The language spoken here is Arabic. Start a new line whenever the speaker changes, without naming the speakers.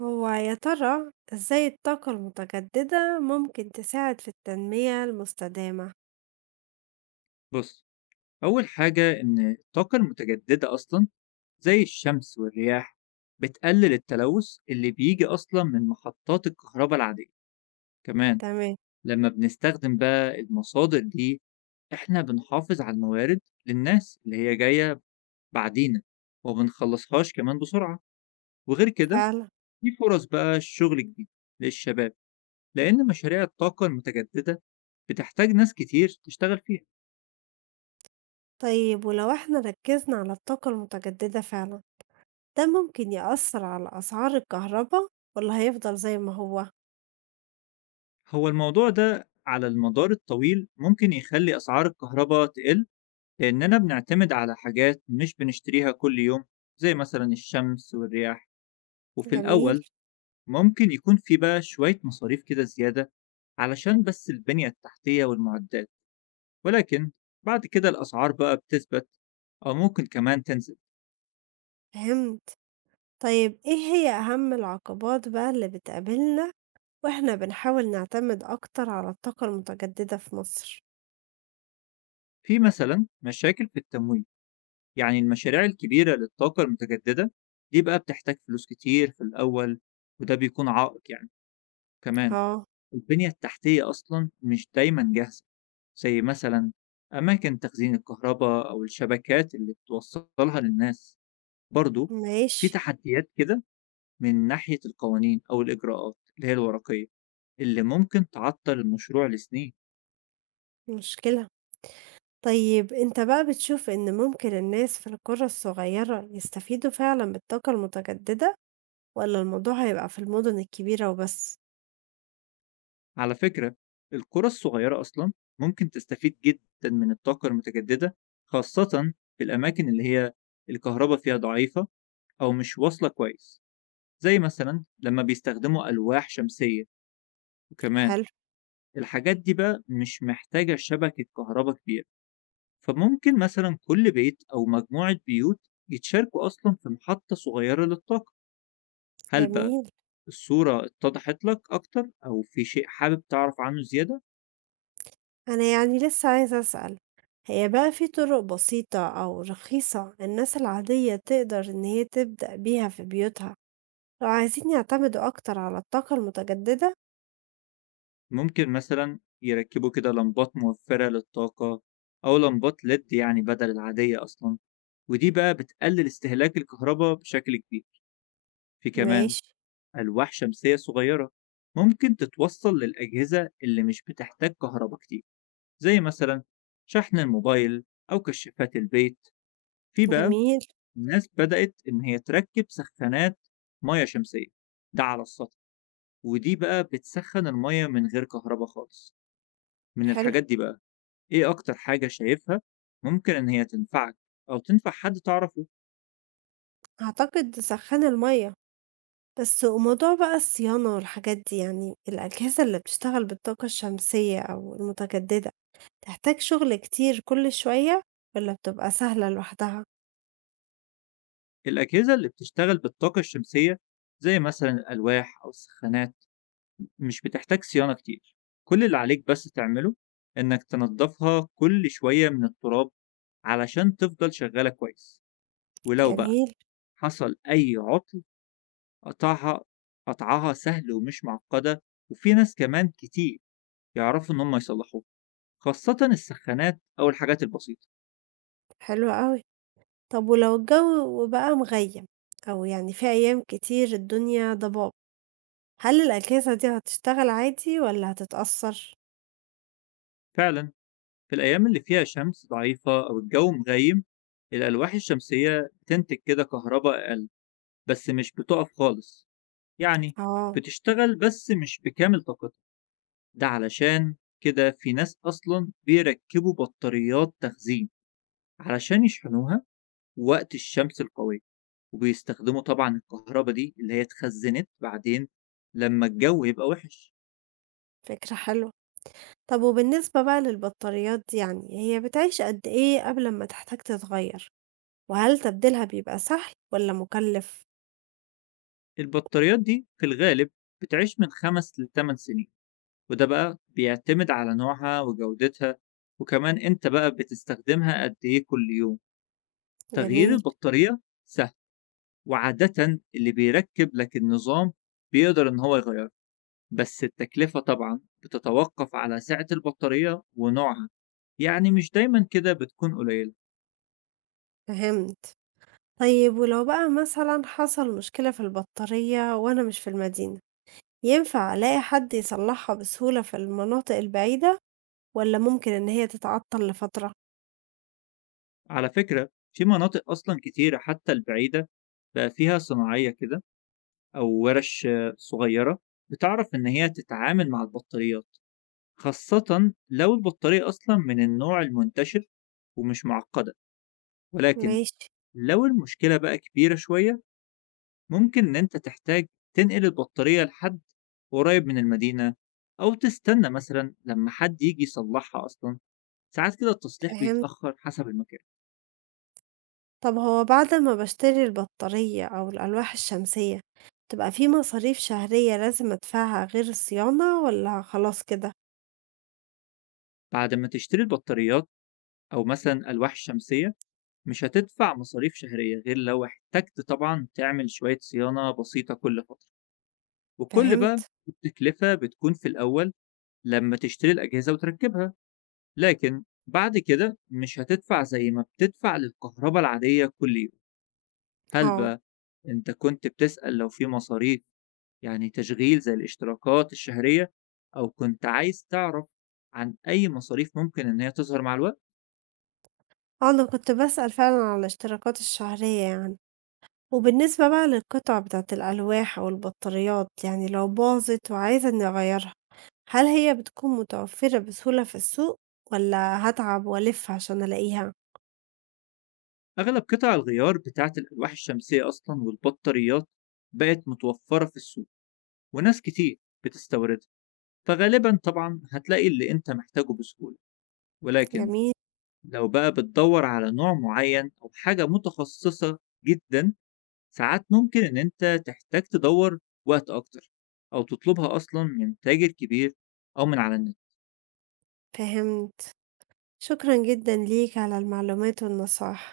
هو يا ترى إزاي الطاقة المتجددة ممكن تساعد في التنمية المستدامة؟
بص، أول حاجة إن الطاقة المتجددة أصلا زي الشمس والرياح بتقلل التلوث اللي بيجي أصلا من محطات الكهرباء العادية. كمان
تمام.
لما بنستخدم بقى المصادر دي، إحنا بنحافظ على الموارد للناس اللي هي جاية بعدينا، وبنخلصهاش كمان بسرعة. وغير كده
فعلا.
في فرص بقى شغل جديد للشباب، لأن مشاريع الطاقة المتجددة بتحتاج ناس كتير تشتغل فيها.
طيب ولو احنا ركزنا على الطاقة المتجددة فعلا، ده ممكن يأثر على أسعار الكهرباء ولا هيفضل زي ما هو؟
هو الموضوع ده على المدار الطويل ممكن يخلي أسعار الكهرباء تقل، لأننا بنعتمد على حاجات مش بنشتريها كل يوم، زي مثلا الشمس والرياح. وفي
جميل.
الأول ممكن يكون في بقى شوية مصاريف كده زيادة، علشان بس البنية التحتية والمعدات، ولكن بعد كده الأسعار بقى بتثبت، أو ممكن كمان تنزل.
فهمت. طيب ايه هي أهم العقبات بقى اللي بتقابلنا واحنا بنحاول نعتمد أكتر على الطاقة المتجددة في مصر؟
في مثلا مشاكل في التمويل، يعني المشاريع الكبيرة للطاقة المتجددة دي بقى بتحتاج فلوس كتير في الأول، وده بيكون عائق يعني. كمان
اه.
البنية التحتية أصلا مش دايما جاهزة، زي مثلا أماكن تخزين الكهرباء أو الشبكات اللي بتوصلها للناس. برضو في
ماشي.
تحديات كده من ناحية القوانين أو الإجراءات اللي هي الورقية، اللي ممكن تعطل المشروع لسنين.
مشكلة. طيب أنت بقى بتشوف إن ممكن الناس في القرى الصغيرة يستفيدوا فعلا من الطاقة المتجددة ولا الموضوع هيبقى في المدن الكبيرة وبس؟
على فكرة، القرى الصغيرة أصلا ممكن تستفيد جدا من الطاقة المتجددة، خاصة في الأماكن اللي هي الكهرباء فيها ضعيفة أو مش واصلة كويس، زي مثلا لما بيستخدموا ألواح شمسية. وكمان
حلو.
الحاجات دي بقى مش محتاجة شبكة كهرباء كبيرة، فممكن مثلا كل بيت أو مجموعة بيوت يتشاركوا أصلا في محطة صغيرة للطاقة. هل بقى
جميل.
الصورة اتضحت لك أكتر، أو في شيء حابب تعرف عنه زيادة؟
أنا يعني لسه عايزة أسأل، هي بقى في طرق بسيطة أو رخيصة الناس العادية تقدر إن هي تبدأ بيها في بيوتها لو عايزين يعتمدوا أكتر على الطاقة المتجددة؟
ممكن مثلا يركبوا كده لمبات موفرة للطاقة، أو لمبات ليد يعني بدل العادية أصلا. ودي بقى بتقلل استهلاك الكهرباء بشكل كبير. في كمان
ماشي.
ألواح شمسية صغيرة ممكن تتوصل للأجهزة اللي مش بتحتاج كهرباء كتير، زي مثلا شحن الموبايل أو كشافات البيت. في بقى
جميل.
ناس بدأت إن هي تركب سخانات مياه شمسية، ده على السطح، ودي بقى بتسخن المياه من غير كهرباء خالص. من
حلو.
الحاجات دي بقى إيه أكتر حاجة شايفها ممكن إن هي تنفعك أو تنفع حد تعرفه؟
أعتقد سخان المية بس، وموضوع بقى الصيانة والحاجات دي، يعني الأجهزة اللي بتشتغل بالطاقة الشمسية أو المتجددة، تحتاج شغل كتير كل شوية والّا بتبقى سهلة لوحدها؟
الأجهزة اللي بتشتغل بالطاقة الشمسية، زي مثلا الألواح أو السخانات، مش بتحتاج صيانة كتير. كل اللي عليك بس تعمله، إنك تنضفها كل شوية من التراب علشان تفضل شغالة كويس. ولو بقى
جميل.
حصل أي عطل، قطعها قطعها سهل ومش معقدة. وفي ناس كمان كتير يعرفوا إن هم يصلحوها، خاصة السخانات أو الحاجات البسيطة.
حلو أوي. طب ولو الجو بقى مغيم أو يعني في أيام كتير الدنيا ضباب، هل الأجهزة دي هتشتغل عادي والّا هتتأثر؟
فعلا، في الأيام اللي فيها شمس ضعيفة أو الجو مغيم، الألواح الشمسية بتنتج كده كهرباء أقل، بس مش بتقف خالص يعني.
آه.
بتشتغل بس مش بكامل طاقتها. ده علشان كده في ناس أصلا بيركبوا بطاريات تخزين علشان يشحنوها وقت الشمس القوية، وبيستخدموا طبعا الكهرباء دي اللي هي اتخزنت بعدين لما الجو يبقى وحش.
فكرة حلوة. طب وبالنسبة بقى للبطاريات دي يعني، هي بتعيش قد إيه قبل أمّا تحتاج تتغير؟ وهل تبديلها بيبقى سهل والّا مُكلّف؟
البطاريات دي في الغالب بتعيش من 5 لـ 8 سنين، وده بقى بيعتمد على نوعها وجودتها، وكمان انت بقى بتستخدمها قد ايه كل يوم. تغيير
جميل.
البطارية سهل، وعادةً اللي بيركّب لك النظام بيقدر إن هو يغيّره، بس التكلفة طبعًا بتتوقّف على سعة البطارية ونوعها، يعني مش دايمًا كده بتكون قليلة.
فهمت. طيب ولو بقى مثلًا حصل مشكلة في البطارية وأنا مش في المدينة، ينفع ألاقي حد يصلّحها بسهولة في المناطق البعيدة والّا ممكن إن هي تتعطّل لفترة؟
على فكرة، في مناطق أصلًا كتيرة حتى البعيدة، بقى فيها صناعية كده أو ورش صغيّرة بتعرف إن هي تتعامل مع البطاريات، خاصةً لو البطارية أصلًا من النوع المنتشر ومش معقّدة. ولكن
ماشي.
لو المشكلة بقى كبيرة شوية، ممكن إن أنت تحتاج تنقل البطارية لحد قريب من المدينة، أو تستنى مثلا لما حد يجي يصلحها أصلا. ساعات كده التصليح
فهمت.
بيتأخر حسب المكان.
طب هو بعد ما باشتري البطارية أو الألواح الشمسية، بتبقى في مصاريف شهرية لازم أدفعها غير الصيانة والّا خلاص كده؟
بعد ما تشتري البطاريات أو مثلا ألواح شمسية، مش هتدفع مصاريف شهرية، غير لو احتجت طبعا تعمل شوية صيانة بسيطة كل فترة. وكل بقى
فهمت.
التكلفة بتكون في الأول لما تشتري الأجهزة وتركبها، لكن بعد كده مش هتدفع زي ما بتدفع للكهرباء العادية كل. هل
آه.
بقى أنت كنت بتسأل لو في مصاريف، يعني تشغيل زي الاشتراكات الشهرية، أو كنت عايز تعرف عن أي مصاريف ممكن إن هي تظهر مع الوقت؟
آه، أنا كنت باسأل فعلًا على الاشتراكات الشهرية يعني. وبالنسبة بقى للقطع بتاعة الألواح أو البطاريات، يعني لو باظت وعايزة إني أغيّرها، هل هي بتكون متوفّرة بسهولة في السوق والّا هاتعب وألِف عشان ألاقيها؟
أغلب قطع الغيار بتاعة الألواح الشمسية أصلًا والبطاريات بقت متوفرة في السوق، وناس كتير بتستوردها، فغالبًا طبعًا هتلاقي اللي أنت محتاجه بسهولة. ولكن
جميل.
لو بقى بتدوّر على نوع معين أو حاجة متخصصة جدًا، ساعات ممكن إن أنت تحتاج تدوّر وقت أكتر، أو تطلبها أصلًا من تاجر كبير أو من على النت.
فهمت. شكرًا جدًا ليك على المعلومات والنصايح.